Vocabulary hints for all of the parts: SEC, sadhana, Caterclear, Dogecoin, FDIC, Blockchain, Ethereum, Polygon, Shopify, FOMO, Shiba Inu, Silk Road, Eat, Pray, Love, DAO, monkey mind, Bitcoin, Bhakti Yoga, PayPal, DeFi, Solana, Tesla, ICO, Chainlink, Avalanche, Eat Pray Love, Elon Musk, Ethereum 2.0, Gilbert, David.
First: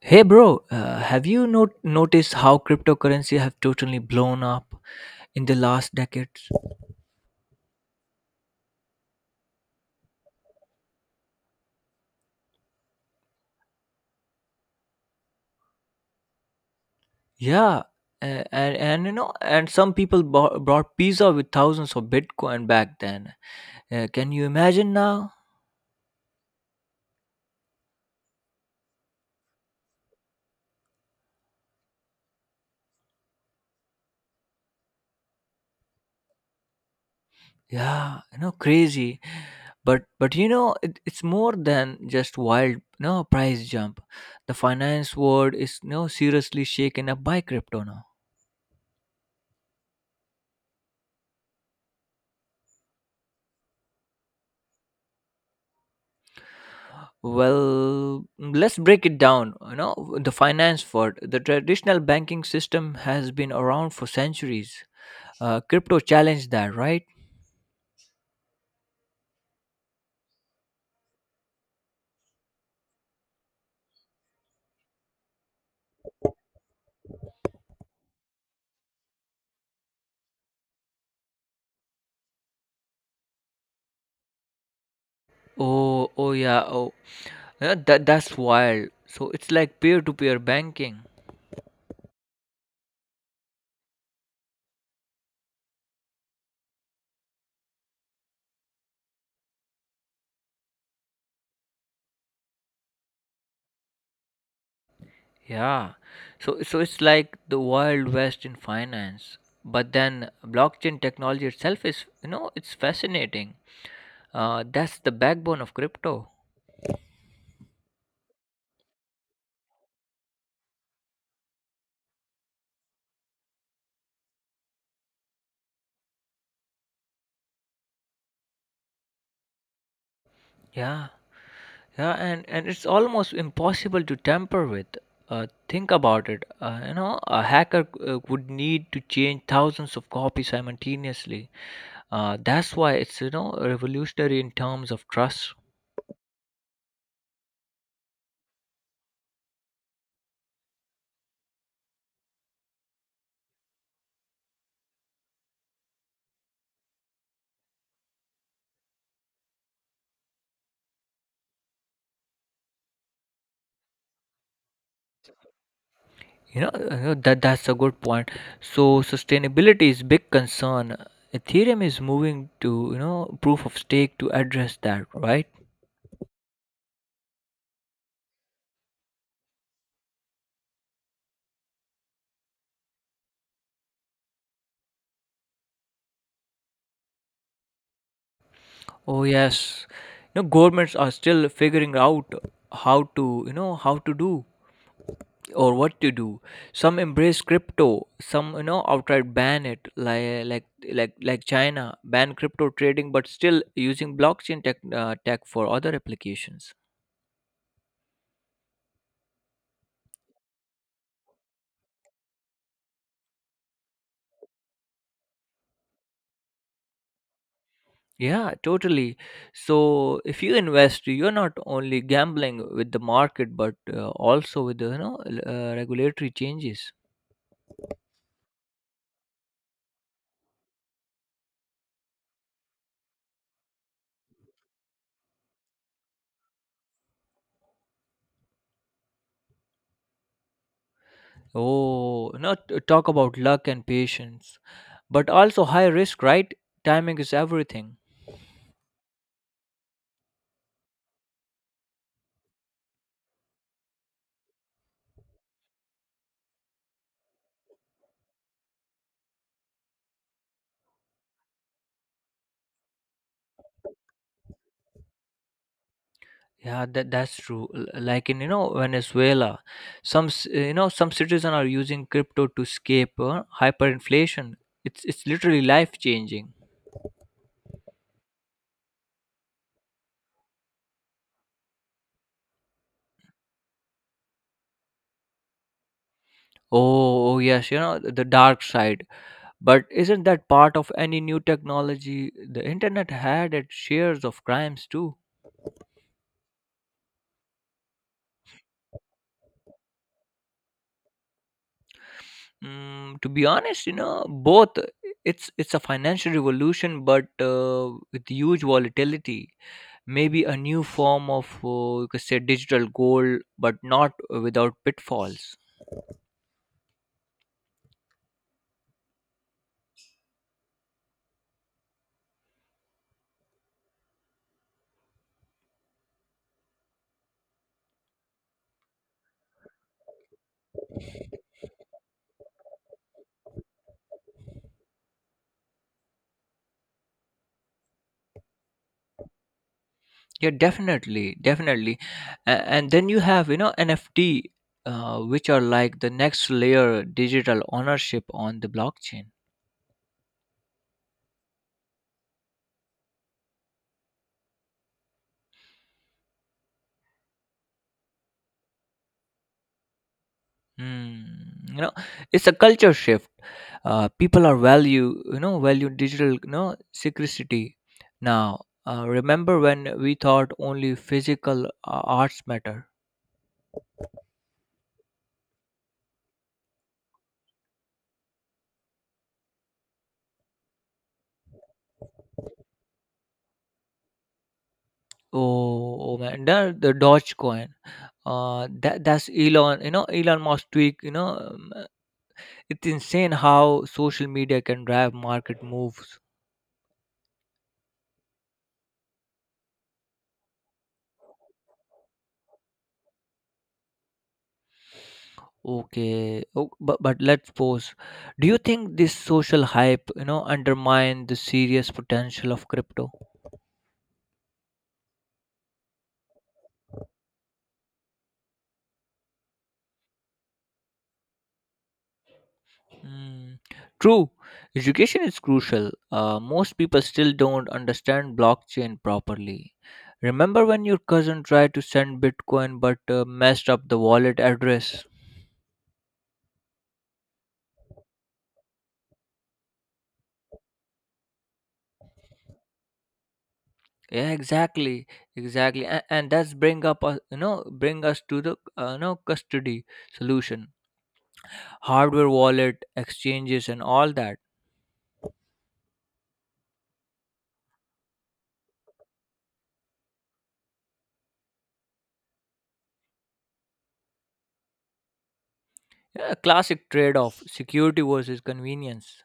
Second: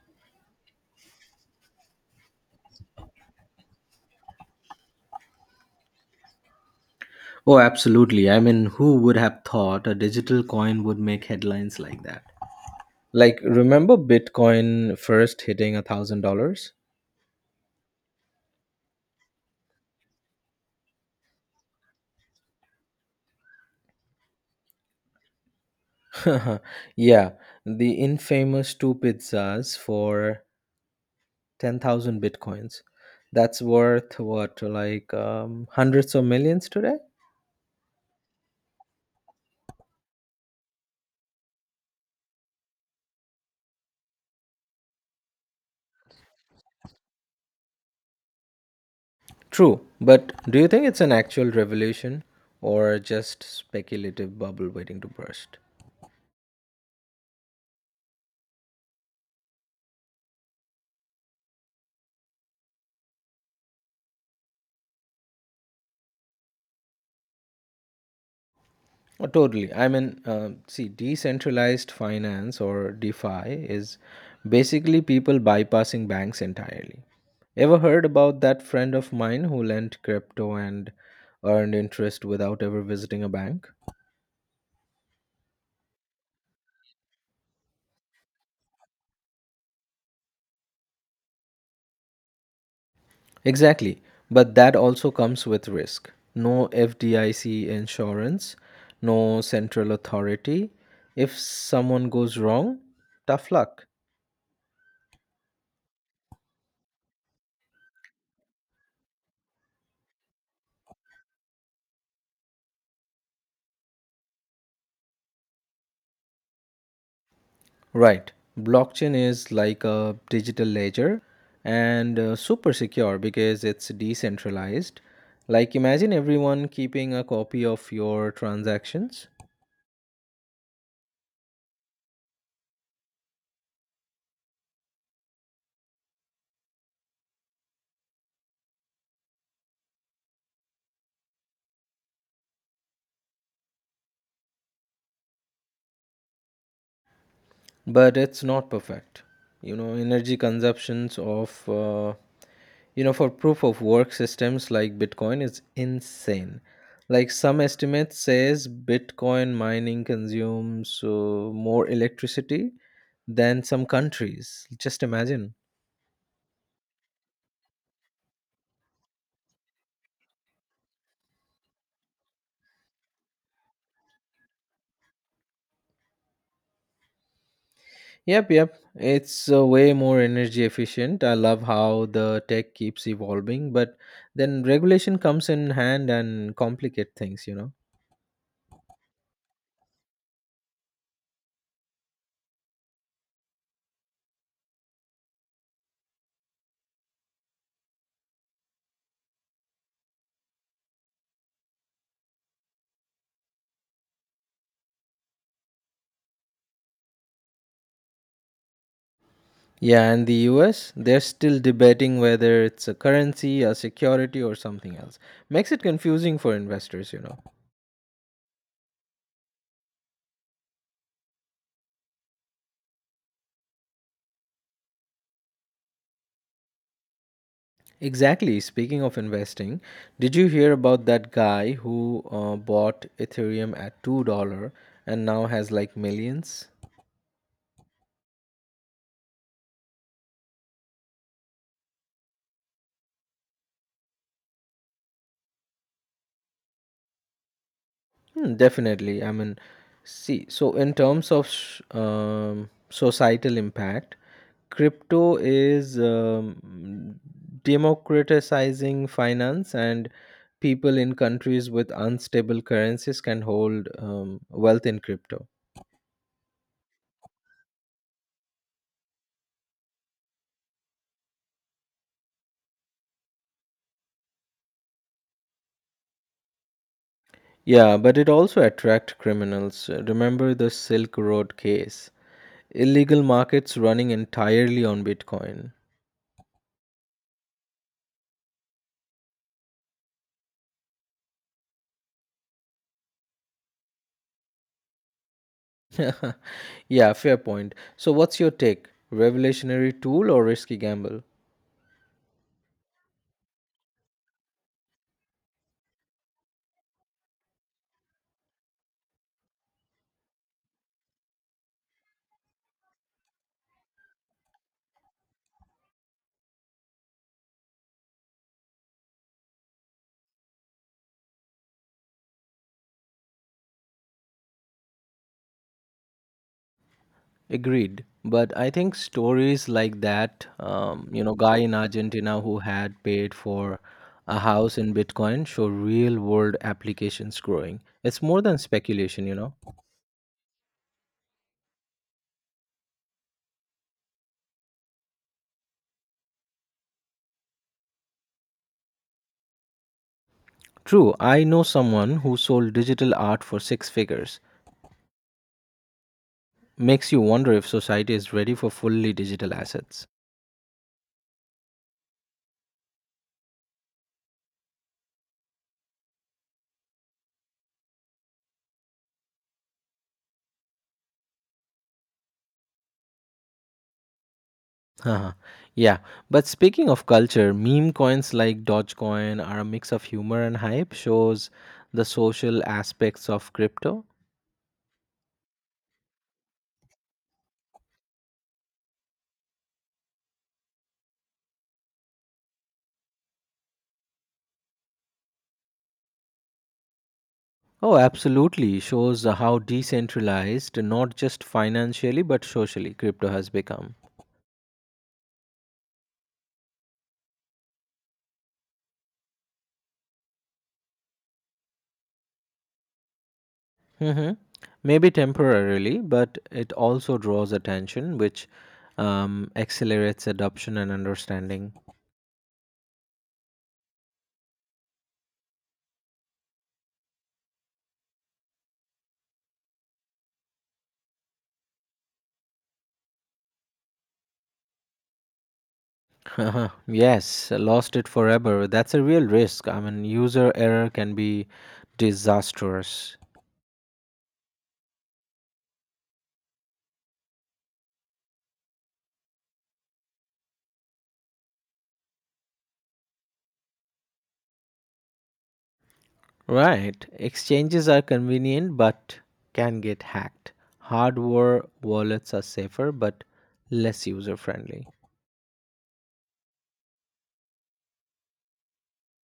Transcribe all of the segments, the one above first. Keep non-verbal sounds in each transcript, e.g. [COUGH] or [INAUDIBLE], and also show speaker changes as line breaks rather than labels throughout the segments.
Hey bro, have you not noticed how cryptocurrency have totally blown up in the last decades?
Oh, absolutely. I mean, who would have thought a digital coin would make headlines like that? Like, remember Bitcoin first hitting $1,000?
Yeah, and some people brought pizza with thousands of Bitcoin back then. Can you imagine now?
[LAUGHS] Yeah, the infamous 2 pizzas for 10,000 Bitcoins. That's worth what, like hundreds of millions today?
Yeah, crazy. But it's more than just wild no price jump. The finance world is no seriously shaken up by crypto now.
True, but do you think it's an actual revolution or just speculative bubble waiting to burst?
Well, let's break it down. The finance world, the traditional banking system has been around for centuries. Crypto challenged that, right?
Oh, totally. I mean, see, decentralized finance or DeFi is basically people bypassing banks entirely. Ever heard about that friend of mine who lent crypto and earned interest without ever visiting a bank?
Oh yeah. Oh, yeah, that's wild. So it's like peer-to-peer banking.
Exactly. But that also comes with risk. No FDIC insurance, no central authority. If someone goes wrong, tough luck.
Yeah. So it's like the wild west in finance. But then blockchain technology itself is, it's fascinating. That's the backbone of crypto.
Right. Blockchain is like a digital ledger and super secure because it's decentralized. Like, imagine everyone keeping a copy of your transactions,
Yeah. Yeah, and it's almost impossible to tamper with. Think about it. A hacker would need to change thousands of copies simultaneously. That's why it's revolutionary in terms of trust.
but it's not perfect. You know, energy consumptions of, for proof of work systems like Bitcoin is insane. Like some estimates says Bitcoin mining consumes more electricity than some countries. Just imagine.
That's a good point. So sustainability is big concern. Ethereum is moving to proof of stake to address that, right?
Yep, yep. It's way more energy efficient. I love how the tech keeps evolving, but then regulation comes in hand and complicate things.
Oh yes, governments are still figuring out how to you know how to do. Or what to do. Some embrace crypto, some outright ban it, like china ban crypto trading, but still using blockchain tech for other applications.
Yeah, and the US, they're still debating whether it's a currency, a security, or something else. Makes it confusing for investors.
Yeah, totally. So if you invest you're not only gambling with the market, but also with the regulatory changes.
Exactly. Speaking of investing, did you hear about that guy who bought Ethereum at $2 and now has like millions?
Oh, not, talk about luck and patience, but also high risk, right? Timing is everything.
Hmm, definitely. I mean, see, so in terms of societal impact, crypto is democratizing finance, and people in countries with unstable currencies can hold wealth in crypto.
Yeah, that's true. Like in Venezuela, some c- you know some citizens are using crypto to escape hyperinflation. It's literally life changing.
Yeah, but it also attract criminals. Remember the Silk Road case. Illegal markets running entirely on Bitcoin.
Oh yes, you know the dark side. But isn't that part of any new technology? The internet had its shares of crimes too.
[LAUGHS] Yeah, fair point. So, what's your take? Revolutionary tool or risky gamble?
Mm, to be honest, both. It's a financial revolution, but with huge volatility. Maybe a new form of, you could say, digital gold, but not without pitfalls.
Agreed. But I think stories like that, guy in Argentina who had paid for a house in Bitcoin show real world applications growing. It's more than speculation.
Yeah, definitely, definitely. And then you have, NFT, which are like the next layer digital ownership on the blockchain.
True, I know someone who sold digital art for 6 figures. Makes you wonder if society is ready for fully digital assets.
Mm, it's a culture shift. People are value, value digital, secrecy now. Remember when we thought only physical arts matter?
Haha. Yeah, but speaking of culture, meme coins like Dogecoin are a mix of humor and hype, shows the social aspects of crypto.
Oh man, the Dogecoin. That's Elon. You know, Elon Musk tweak. It's insane how social media can drive market moves.
Oh, absolutely. Shows how decentralized, not just financially, but socially, crypto has become.
Okay. Oh, but let's pause. Do you think this social hype, undermine the serious potential of crypto?
Hmm. Maybe temporarily, but it also draws attention, which accelerates adoption and understanding.
Mm, true, education is crucial. Most people still don't understand blockchain properly. Remember when your cousin tried to send Bitcoin but messed up the wallet address?
[LAUGHS] Uh-huh. Yes, lost it forever. That's a real risk. I mean, user error can be disastrous.
Yeah, exactly, exactly, and that's bring up, you know, bring us to the, custody solution, hardware wallet exchanges, and all that.
Right. Exchanges are convenient but can get hacked. Hardware wallets are safer but less user friendly.
Yeah, classic trade-off: security versus convenience.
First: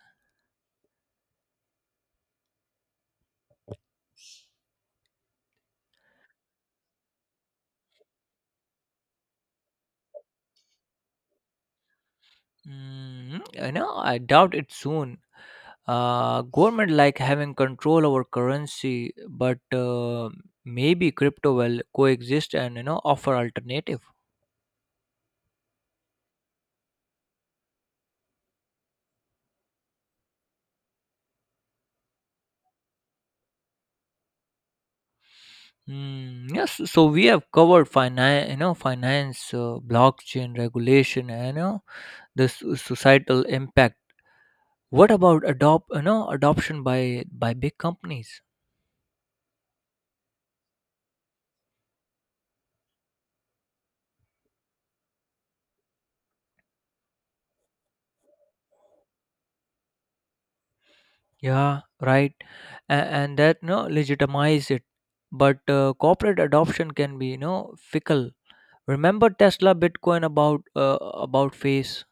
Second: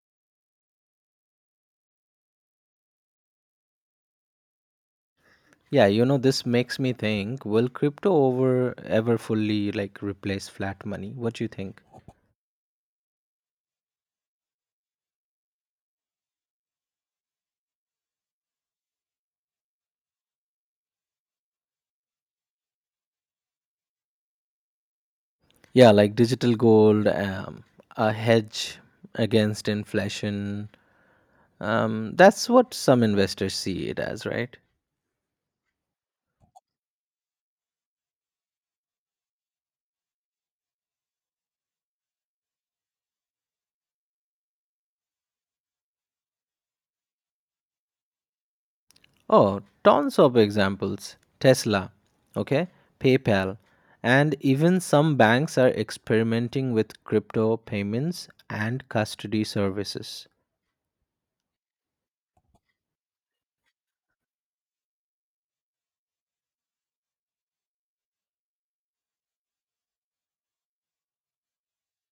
Yeah, you know, this makes me think will crypto over ever fully like replace flat money? What do you think?
Mm, I doubt it soon. Government like having control over currency, but maybe crypto will coexist and offer alternative.
Yeah, like digital gold, a hedge against inflation. That's what some investors see it as, right?
Mm, yes, so we have covered finance, blockchain regulation, and societal impact. What about adoption by big companies?
Oh, tons of examples Tesla, okay, PayPal, and even some banks are experimenting with crypto payments and custody services.
Yeah, right. And that no know, legitimize it. But corporate adoption can be fickle. Remember Tesla Bitcoin about face.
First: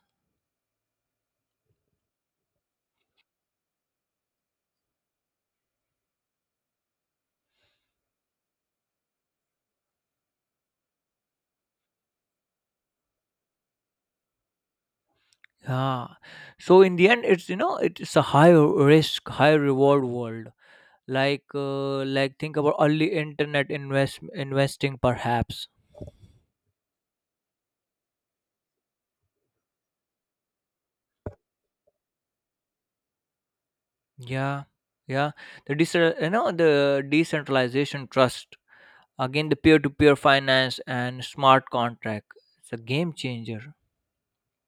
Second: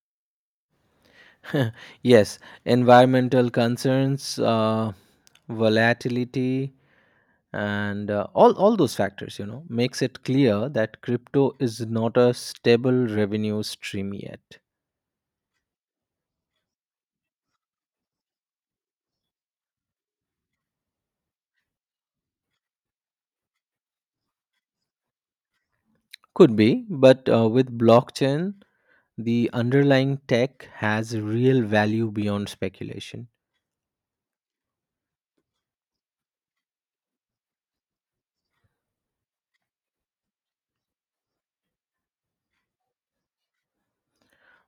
[LAUGHS] Yes, environmental concerns, volatility, and all those factors, you know, makes it clear that crypto is not a stable revenue stream yet.
Yeah. So in the end, it's you know it's a high risk, high reward world. Like think about early internet investing perhaps.
Could be, but with blockchain the underlying tech has real value beyond speculation.
Yeah, yeah. The decentralization trust, again the peer to peer finance and smart contract. It's a game changer.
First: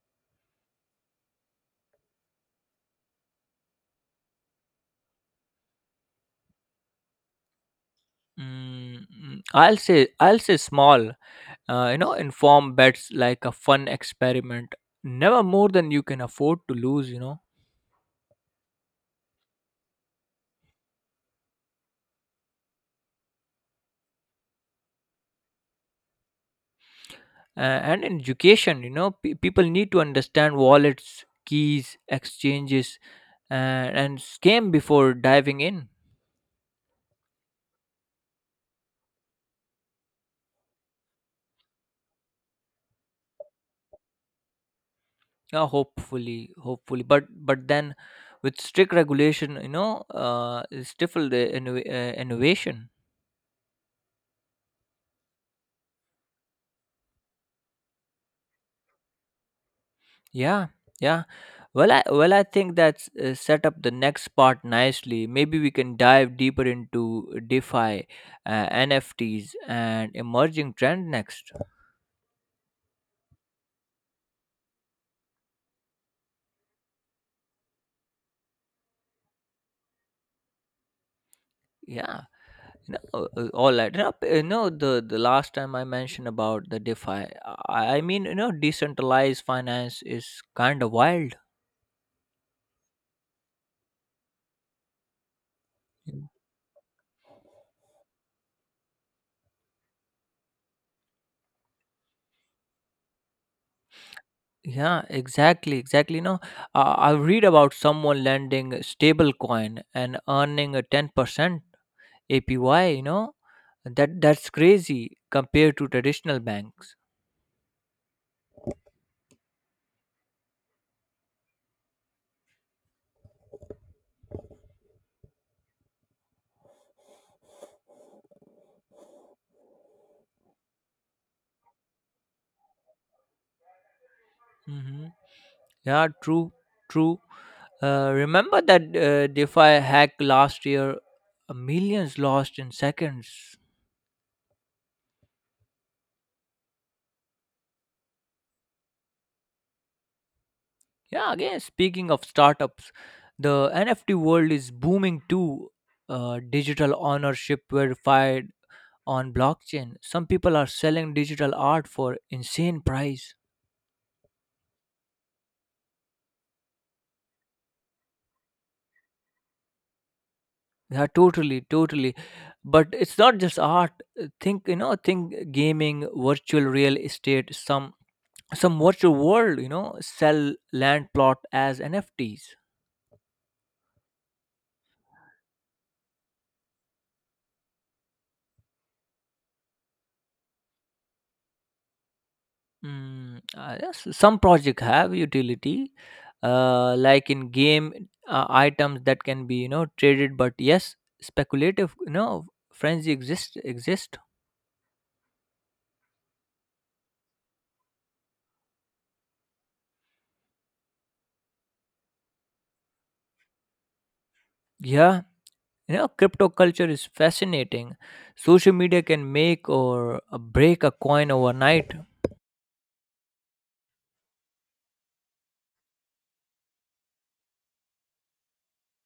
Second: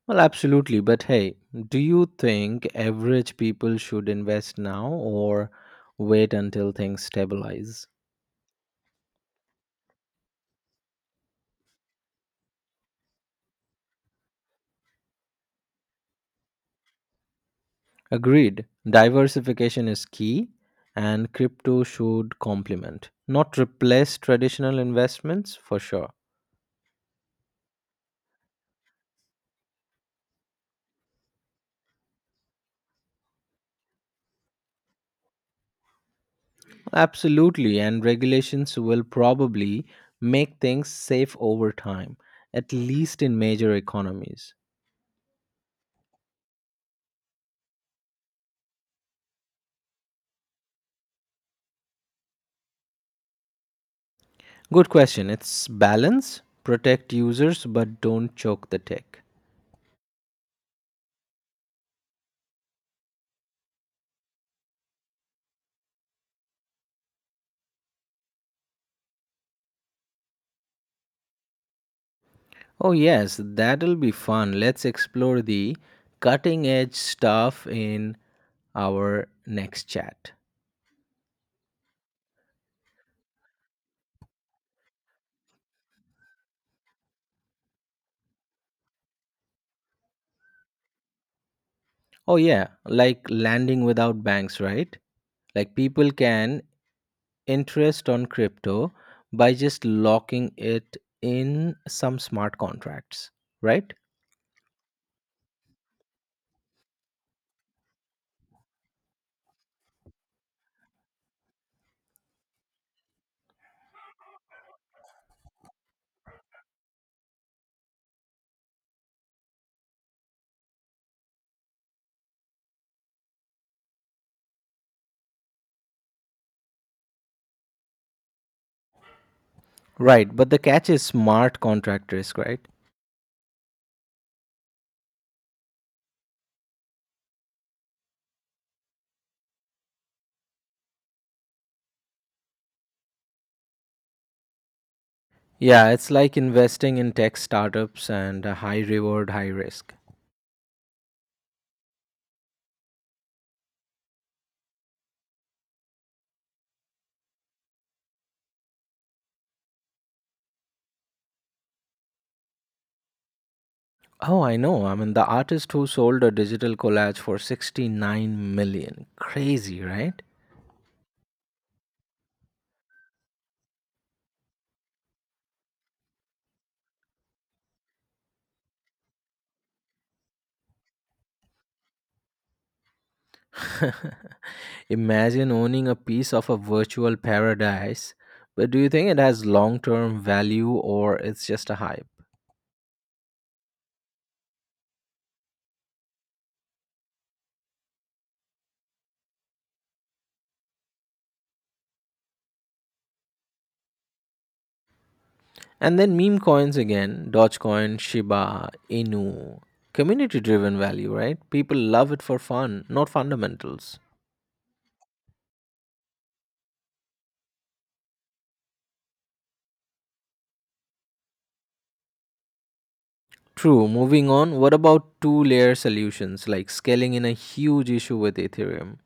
Well, absolutely. But hey, do you think average people should invest now or wait until things stabilize?
I'll say small, inform bets like a fun experiment. Never more than you can afford to lose.
Agreed. Diversification is key, and crypto should complement, not replace traditional investments for sure.
Uh, and in education, people need to understand wallets, keys, exchanges, and scam before diving in.
Absolutely. And regulations will probably make things safe over time, at least in major economies.
Yeah, hopefully, hopefully, but then with strict regulation, stifle the innovation.
Good question. It's balance. Protect users but don't choke the tech.
Yeah, yeah. Well, I think that's set up the next part nicely. Maybe we can dive deeper into DeFi, NFTs, and emerging trend next.
Oh, yes, that'll be fun. Let's explore the cutting edge stuff in our next chat.
Yeah, no, all right. No, no, the last time I mentioned about the DeFi, I mean, decentralized finance is kind of wild.
Oh, yeah, like landing without banks, right? Like people can interest on crypto by just locking it in some smart contracts, right?
Yeah, exactly, exactly. No, I read about someone lending stable coin and earning a 10% APY. That's crazy compared to traditional banks.
Right, but the catch is smart contract risk, right?
Hmm. Yeah, true, true. Remember that DeFi hack last year? Millions lost in seconds.
Yeah, it's like investing in tech startups and a high reward, high risk.
Yeah, again, speaking of startups, the NFT world is booming too. Digital ownership verified on blockchain. Some people are selling digital art for insane price.
Oh, I know. I mean, the artist who sold a digital collage for 69 million. Crazy, right?
Yeah, totally, totally. But it's not just art. Think gaming, virtual real estate, some virtual world, sell land plot as NFTs.
[LAUGHS] Imagine owning a piece of a virtual paradise. But do you think it has long term value or it's just a hype?
Yes, some project have utility, like in game items that can be, traded. But yes, speculative, frenzy exist.
And then meme coins again Dogecoin, Shiba, Inu. Community driven value, right? People love it for fun, not fundamentals.
Yeah, crypto culture is fascinating. Social media can make or break a coin overnight.
True, moving on, what about 2 layer solutions like scaling in a huge issue with Ethereum?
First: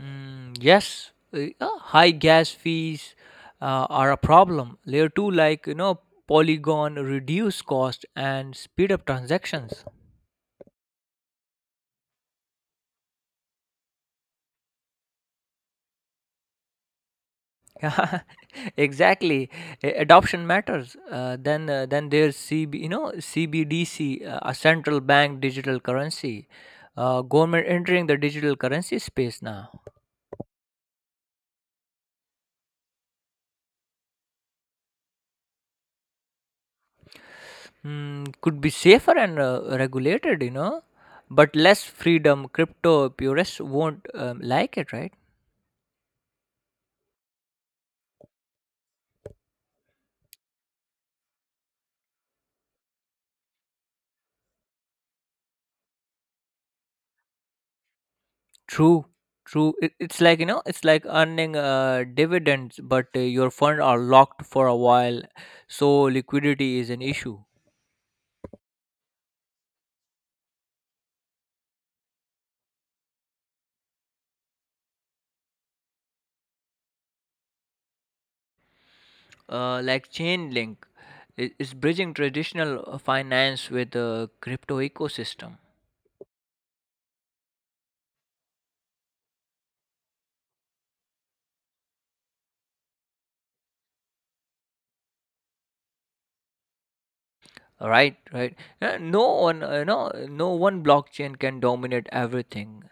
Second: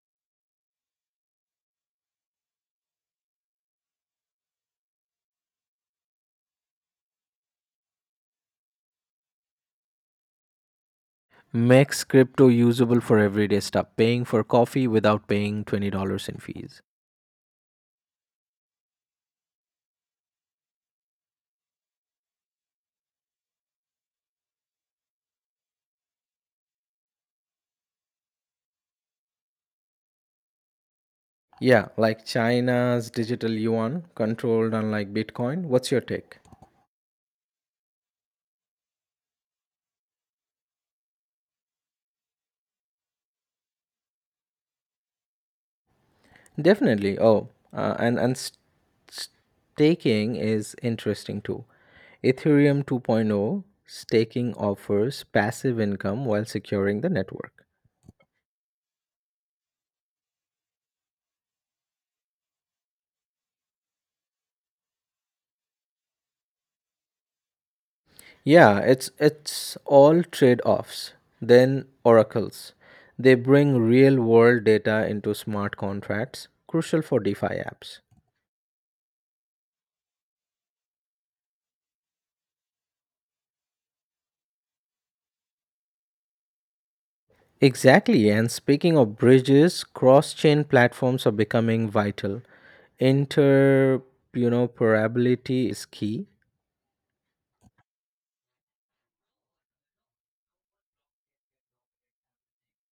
Yes, high gas fees are a problem. Layer 2, like, Polygon reduce cost and speed up transactions. [LAUGHS]
Makes crypto usable for everyday stuff, paying for coffee without paying $20 in fees.
Yeah, exactly. Adoption matters. Then there's cb you know CBDC, a central bank digital currency. Government entering the digital currency space now.
Yeah, like China's digital yuan controlled unlike Bitcoin. What's your take?
Hmm, could be safer and regulated, but less freedom. Crypto purists won't like it, right?
Definitely. Oh, and staking is interesting too. Ethereum 2.0 staking offers passive income while securing the network.
True, true. It's like earning dividends, but your fund are locked for a while, so liquidity is an issue.
Yeah, it's all trade-offs. Then oracles. They bring real-world data into smart contracts, crucial for DeFi apps.
Like Chainlink, is bridging traditional finance with the crypto ecosystem.
Exactly. And speaking of bridges, cross-chain platforms are becoming vital. Inter, Parability is key.
Right, right. No one blockchain can dominate everything.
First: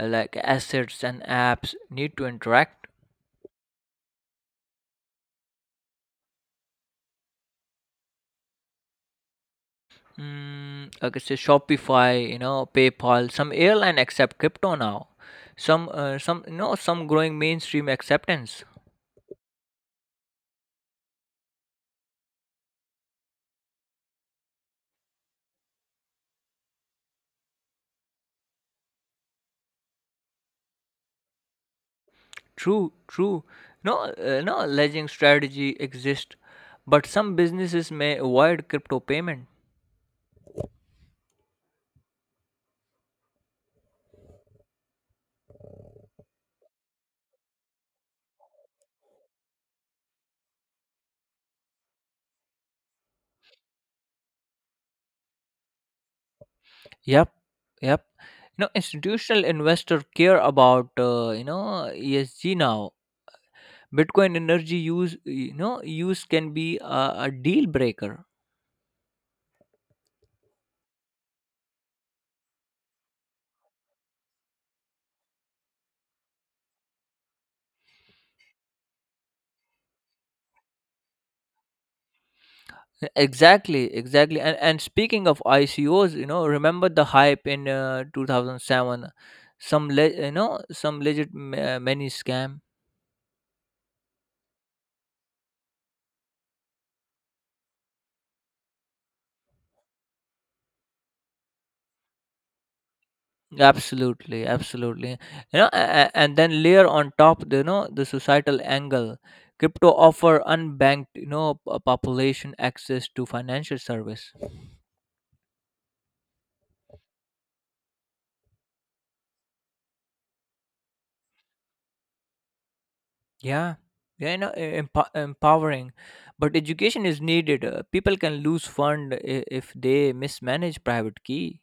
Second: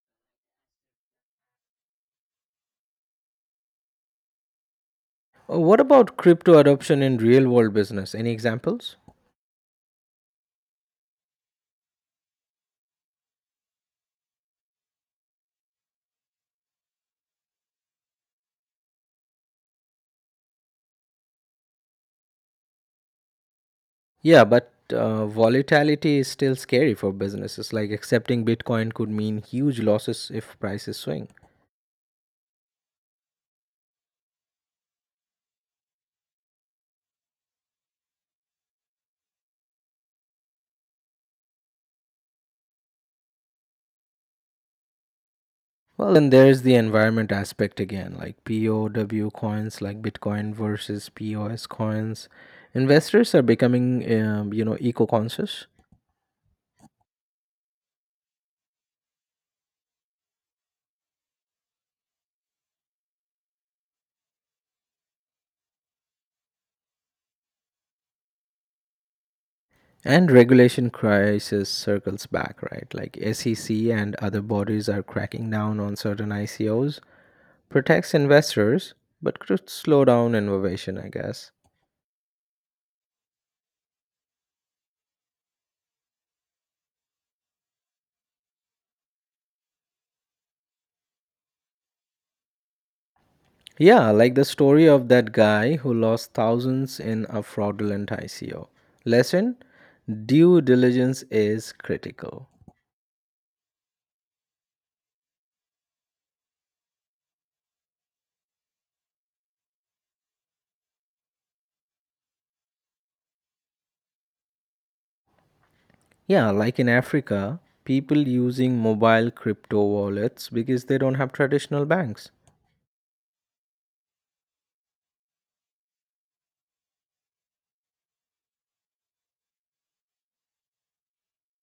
Like assets and apps need to interact.
What about crypto adoption in real-world business? Any examples?
Like I say, Shopify, PayPal. Some airline accept crypto now. Some growing mainstream acceptance.
Yeah, but volatility is still scary for businesses. Like accepting Bitcoin could mean huge losses if prices swing.
True, true. No. No ledging strategy exists, but some businesses may avoid crypto payment.
Well, and there's the environment aspect again, like POW coins, like Bitcoin versus POS coins. Investors are becoming eco-conscious,
Yep, yep. Institutional investor care about ESG now. Bitcoin energy use you know use can be a deal breaker.
and regulation crisis circles back, right? Like SEC and other bodies are cracking down on certain ICOs, protects investors, but could slow down innovation, I guess.
Exactly, exactly. And speaking of ICOs, remember the hype in 2007. Some le- you know Some legit many scam.
Yeah, like the story of that guy who lost thousands in a fraudulent ICO. Lesson Due diligence is critical.
Absolutely, absolutely. And then layer on top, the societal angle. Crypto offer unbanked, population access to financial service.
Yeah, like in Africa, people using mobile crypto wallets because they don't have traditional banks.
Yeah, yeah, empowering. But education is needed. People can lose fund if they mismanage private key.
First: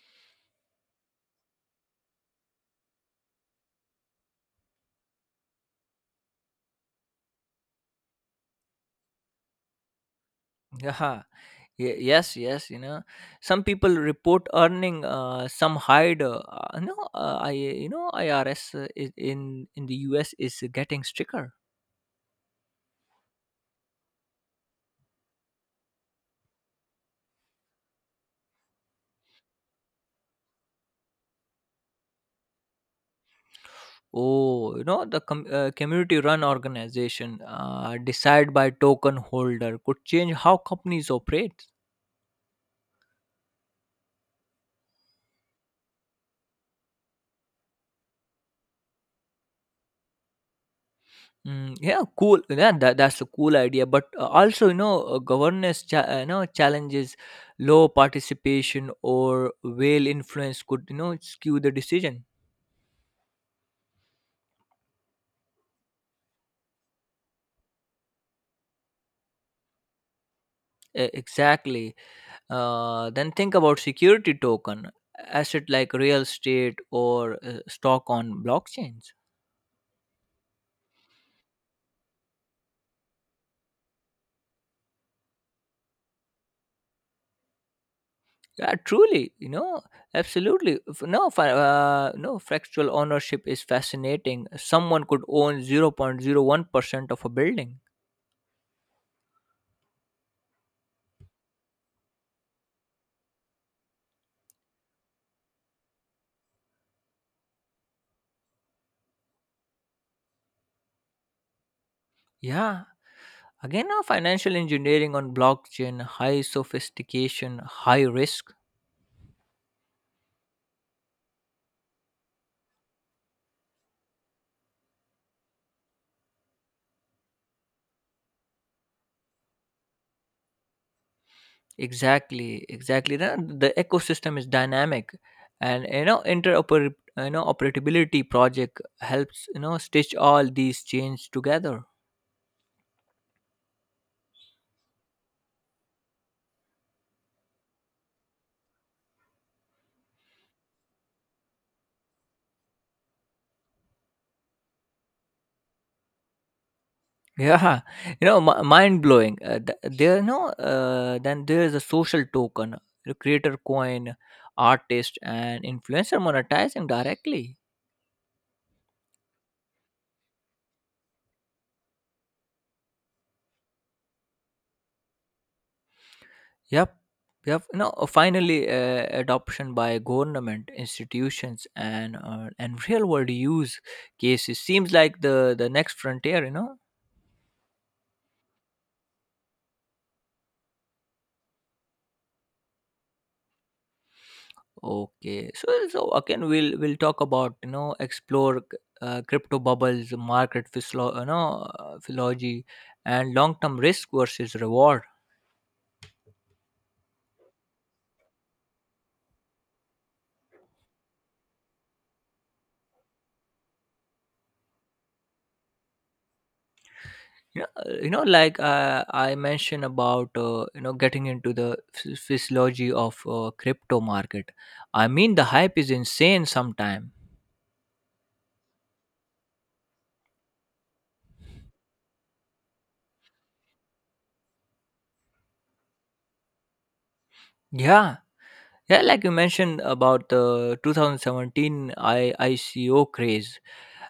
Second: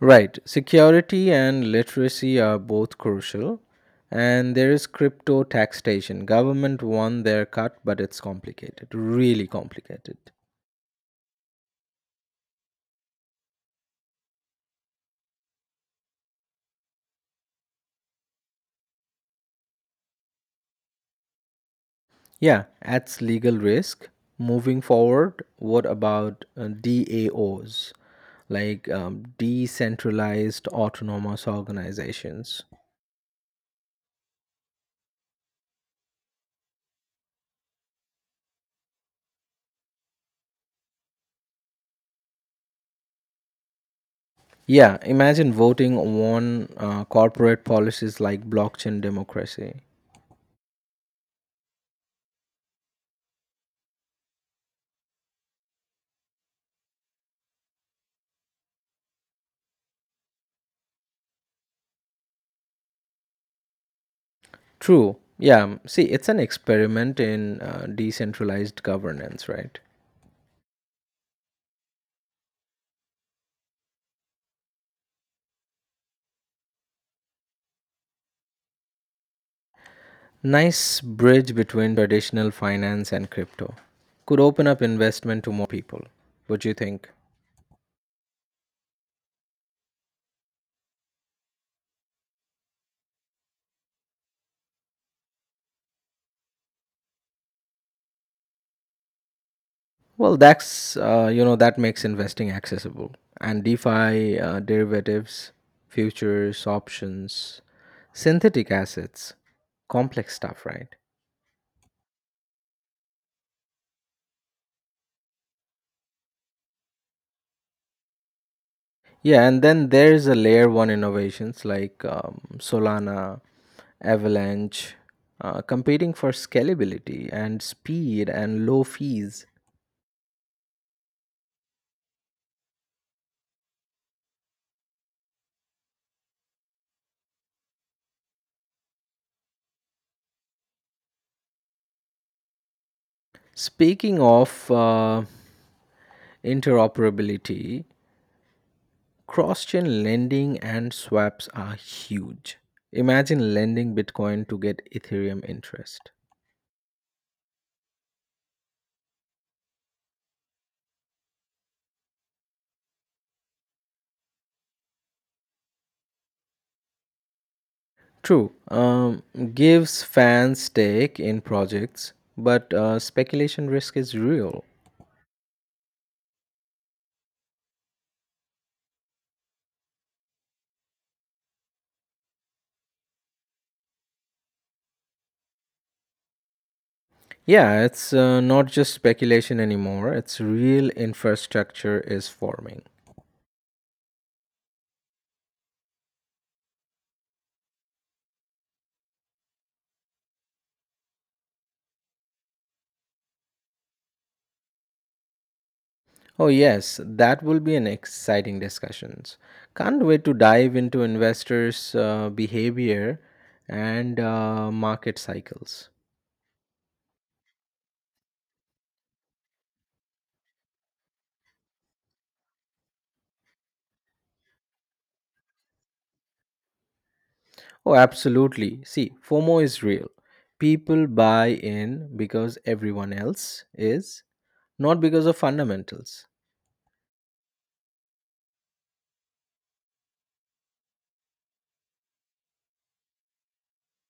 Right, security and literacy are both crucial. And there is crypto taxation. Government won their cut, but it's complicated, really complicated.
[LAUGHS] Yeah. Yes, some people report earning, some hide. No I you know IRS in the US is getting stricter.
Yeah, adds legal risk. Moving forward, what about DAOs, like decentralized autonomous organizations?
Oh, the community run organization, decide by token holder, could change how companies operate.
Yeah, imagine voting on corporate policies like blockchain democracy.
Yeah, cool, yeah, that's a cool idea, but also governance challenges, low participation or whale influence could skew the decision.
True. Yeah, see, it's an experiment in decentralized governance, right?
Exactly. Then think about security token asset like real estate or stock on blockchains.
Nice bridge between traditional finance and crypto. Could open up investment to more people. What do you think?
Yeah, truly, absolutely. F- no fi- no Fractional ownership is fascinating. Someone could own 0.01% of a building.
Well, that's that makes investing accessible, and DeFi derivatives, futures, options, synthetic assets, complex stuff, right?
Yeah, again, financial engineering on blockchain, high sophistication, high risk.
Yeah, and then there's a layer 1 innovations like Solana, Avalanche, competing for scalability and speed and low fees.
Exactly, exactly. The ecosystem is dynamic, and you know interoper you know operability project helps stitch all these chains together.
Speaking of interoperability, cross chain lending and swaps are huge. Imagine lending Bitcoin to get Ethereum interest.
Yeah, mind blowing. Th- there, no, Then there is a social token, the creator coin, artist, and influencer monetizing directly.
True, gives fans stake in projects, but speculation risk is real.
Yep, yep. No, finally, adoption by government institutions and real world use cases seems like the next frontier.
Yeah, it's not just speculation anymore, it's real infrastructure is forming.
Okay, so again we'll talk about, explore crypto bubbles, market philology, and long term risk versus reward.
Oh, yes, that will be an exciting discussions. Can't wait to dive into investors' behavior and market cycles.
Yeah, like I mentioned about getting into the physiology of crypto market. I mean, the hype is insane. Sometime.
Oh, absolutely. See, FOMO is real. People buy in because everyone else is, not because of fundamentals.
Yeah, yeah, like you mentioned about the 2017 ICO craze.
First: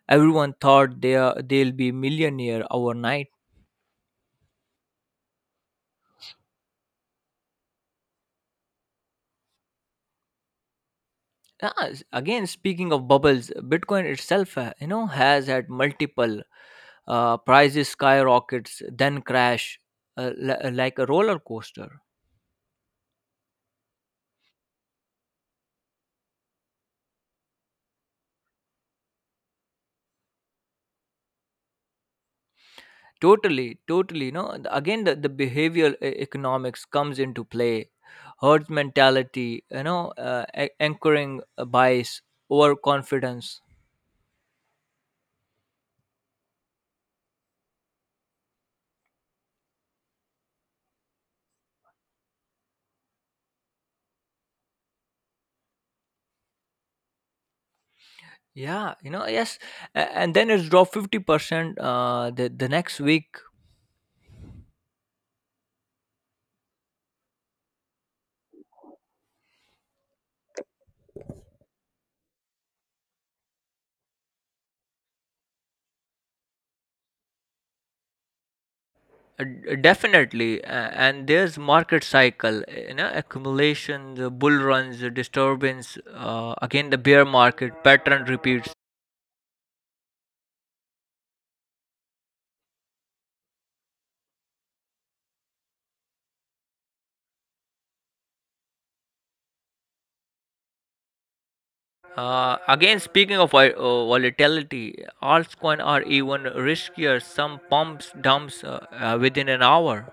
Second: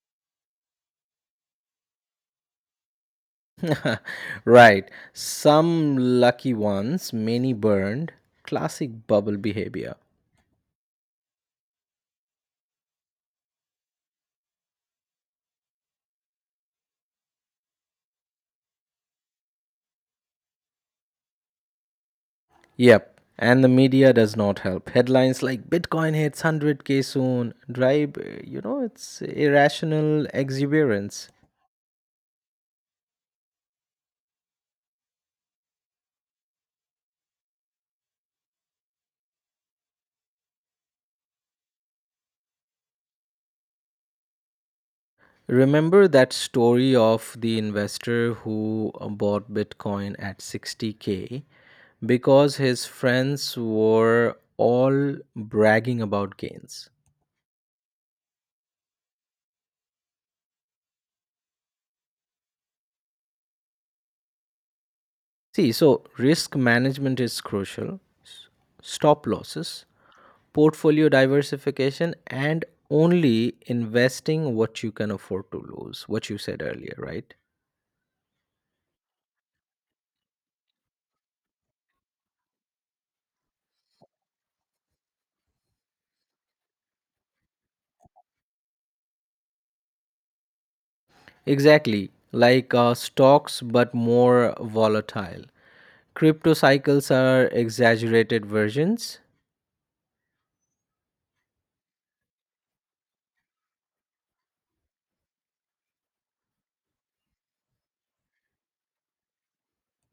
Everyone thought they'll be millionaire overnight.
[LAUGHS] Right. Some lucky ones, many burned. Classic bubble behavior.
Yeah, again, speaking of bubbles, Bitcoin itself, has had multiple prices skyrockets, then crash, like a roller coaster.
Yep. And the media does not help. Headlines like Bitcoin hits 100k soon drive, it's irrational exuberance.
Totally, totally. Again, the behavioral economics comes into play. Herd mentality, anchoring a bias, overconfidence.
Remember that story of the investor who bought Bitcoin at 60k because his friends were all bragging about gains.
Yeah, yes. And then it's dropped 50%, the next week.
See, so risk management is crucial, s- stop losses, portfolio diversification, and only investing what you can afford to lose, what you said earlier, right?
Definitely. And there's market cycle: accumulation, the bull runs, the disturbance, again, the bear market pattern repeats.
Exactly, like stocks, but more volatile. Crypto cycles are exaggerated versions.
Again, speaking of volatility, altcoins are even riskier. Some pumps dumps within an hour.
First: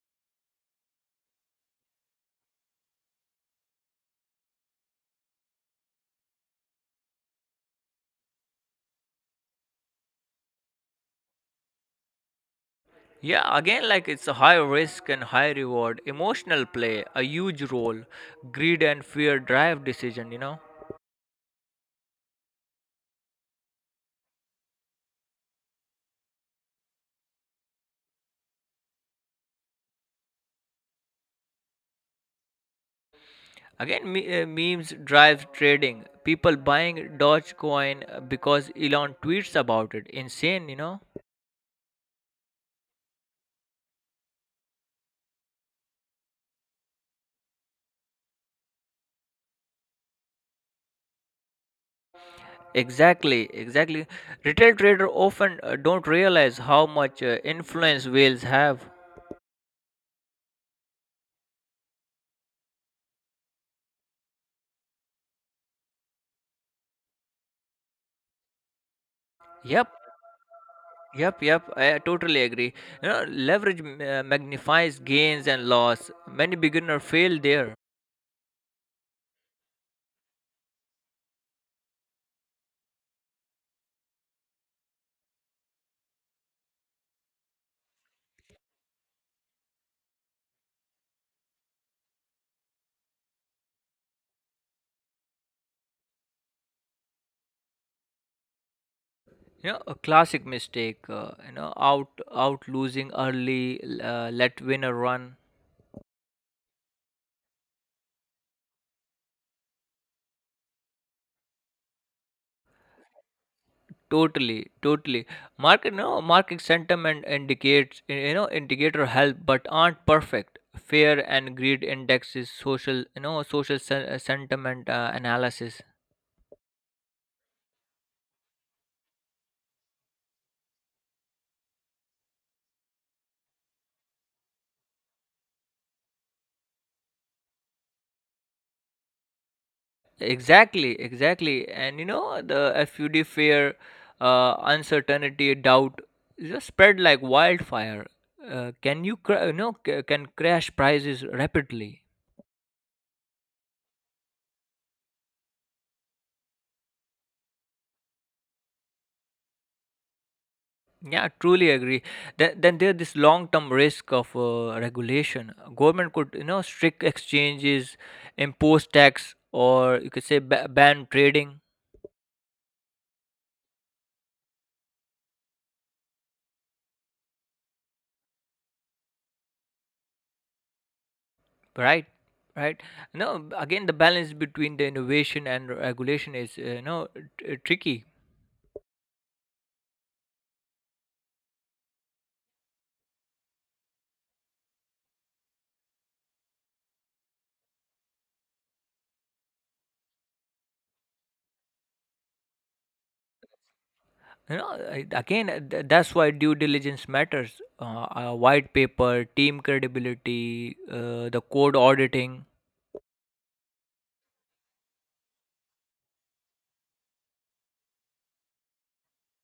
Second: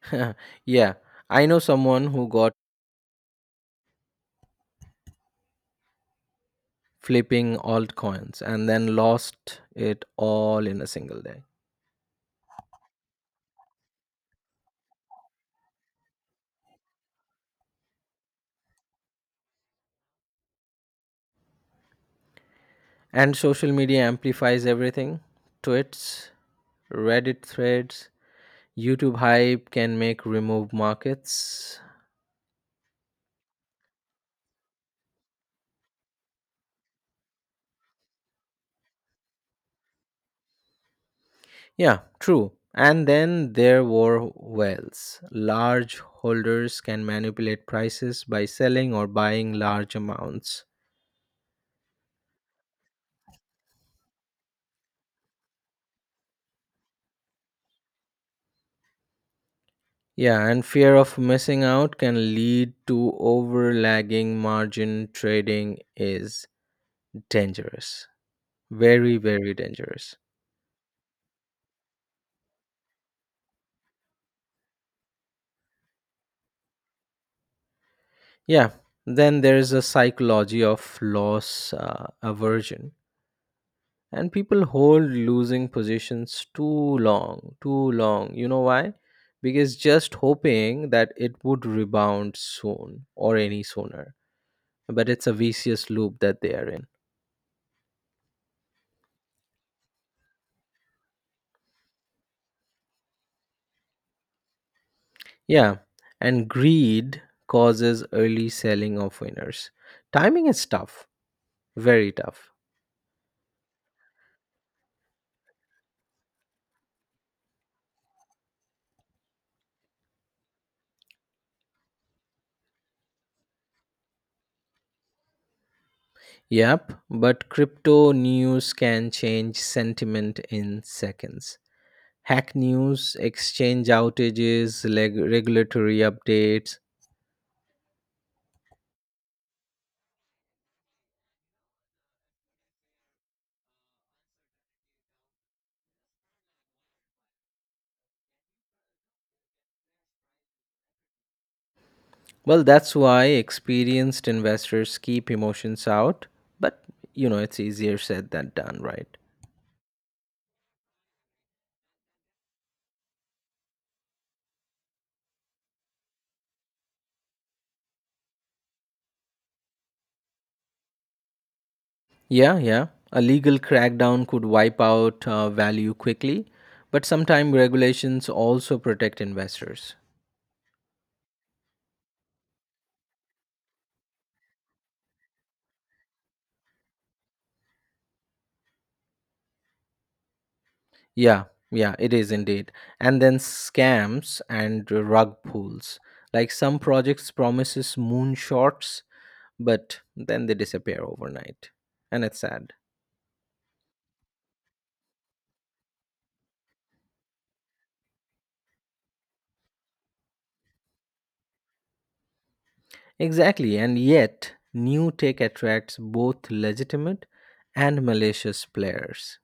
[LAUGHS] Yeah, I know someone who got flipping altcoins and then lost it all in a single day.
Yeah, again, like it's a high risk and high reward. Emotional play a huge role. Greed and fear drive decision.
And social media amplifies everything. Tweets, Reddit threads, YouTube hype can make remove markets.
Again, memes drive trading. People buying Dogecoin because Elon tweets about it. Insane.
Yeah, true. And then there were whales. Large holders can manipulate prices by selling or buying large amounts.
Exactly, exactly. Retail trader often don't realize how much influence whales have.
Yeah, and fear of missing out can lead to overlagging margin trading is dangerous. Very, very
Yep,
dangerous.
yep, yep. I totally agree. Leverage magnifies gains and loss. Many beginners fail there.
Yeah, then there is a psychology of loss aversion, and people hold losing positions too long, you know why? Because just hoping that it would rebound soon or any sooner, but it's a vicious loop that they are in.
A classic mistake. Out losing early, let winner run.
Yeah, and greed causes early selling of winners. Timing is tough, very tough.
Totally, totally. Market, no Market sentiment indicates you know indicator help, but aren't perfect. Fear and greed indexes, social you know social sentiment analysis.
Yep, but crypto news can change sentiment in seconds. Hack news, exchange outages, regulatory updates.
Exactly, exactly. And the FUD: fear, uncertainty, doubt just spread like wildfire. Can you, cra- you know, c- can crash prices rapidly?
Well, that's why experienced investors keep emotions out, but you know, it's easier said than done, right?
Yeah, truly agree. Then there's this long-term risk of regulation. Government could, strict exchanges, impose tax, or you could say ban trading,
Yeah, yeah. A legal crackdown could wipe out value quickly, but sometimes regulations also protect investors.
right? Right. No, again, the balance between the innovation and regulation is, you know, tr tricky.
Yeah, yeah, it is indeed. And then scams and rug pulls. Like some projects promises moonshots, but then they disappear overnight. And it's sad.
You know, Again, that's why due diligence matters. A white paper, team credibility, the code auditing.
Exactly, and yet new tech attracts both legitimate and malicious players.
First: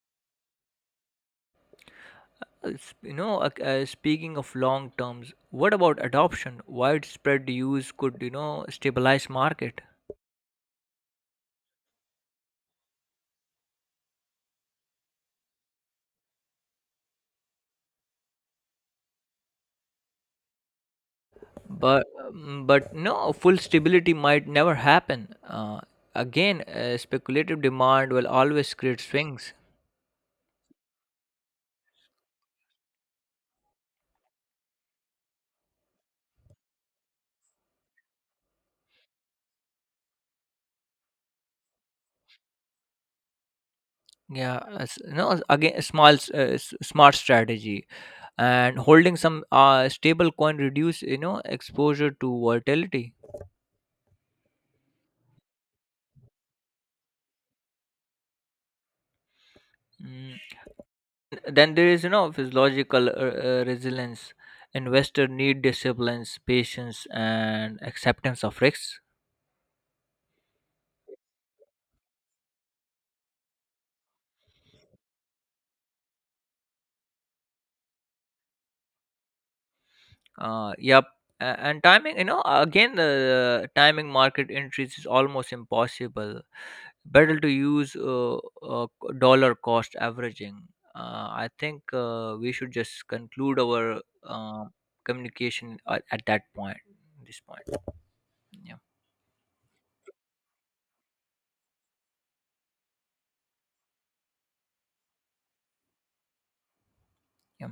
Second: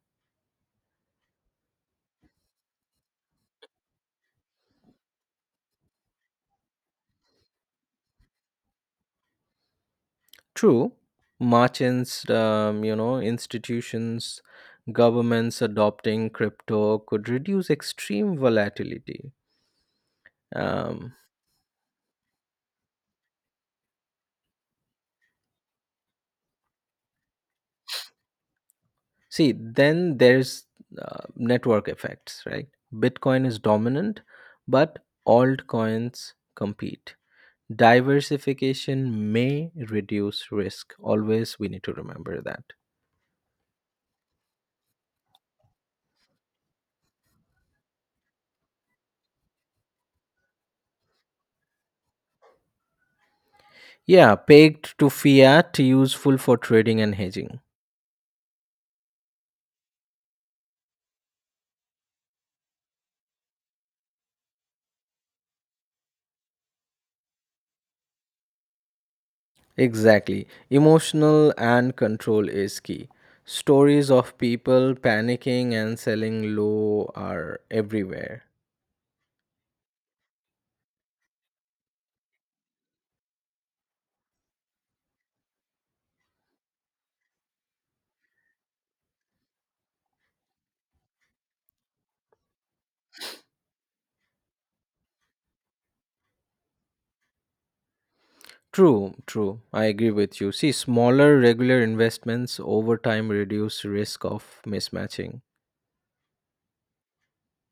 Speaking of long terms, what about adoption? Widespread use could, stabilize market.
True, merchants, institutions, governments adopting crypto could reduce extreme volatility. Um,
But no, full stability might never happen. Uh, Again, speculative demand will always create
See,
swings.
then there's network effects, right? Bitcoin is dominant, but altcoins compete. Diversification may reduce risk. Always we need to remember that.
Yeah, s- no, again, a small, smart strategy and holding some stable coin reduce exposure to volatility.
Yeah, pegged to fiat, useful for trading and hedging.
Mm. Then there is physiological resilience. Investor need disciplines, patience, and acceptance of risks.
Exactly. Emotional and control is key. Stories of people panicking and selling low are everywhere.
Yep. And timing, again, the timing market entries is almost impossible. Better to use dollar cost averaging. I think we should just conclude our uh, communication at, that point. This point. Yeah,
True, true. I agree with you. See, smaller regular investments over time reduce risk of mismatching.
yeah.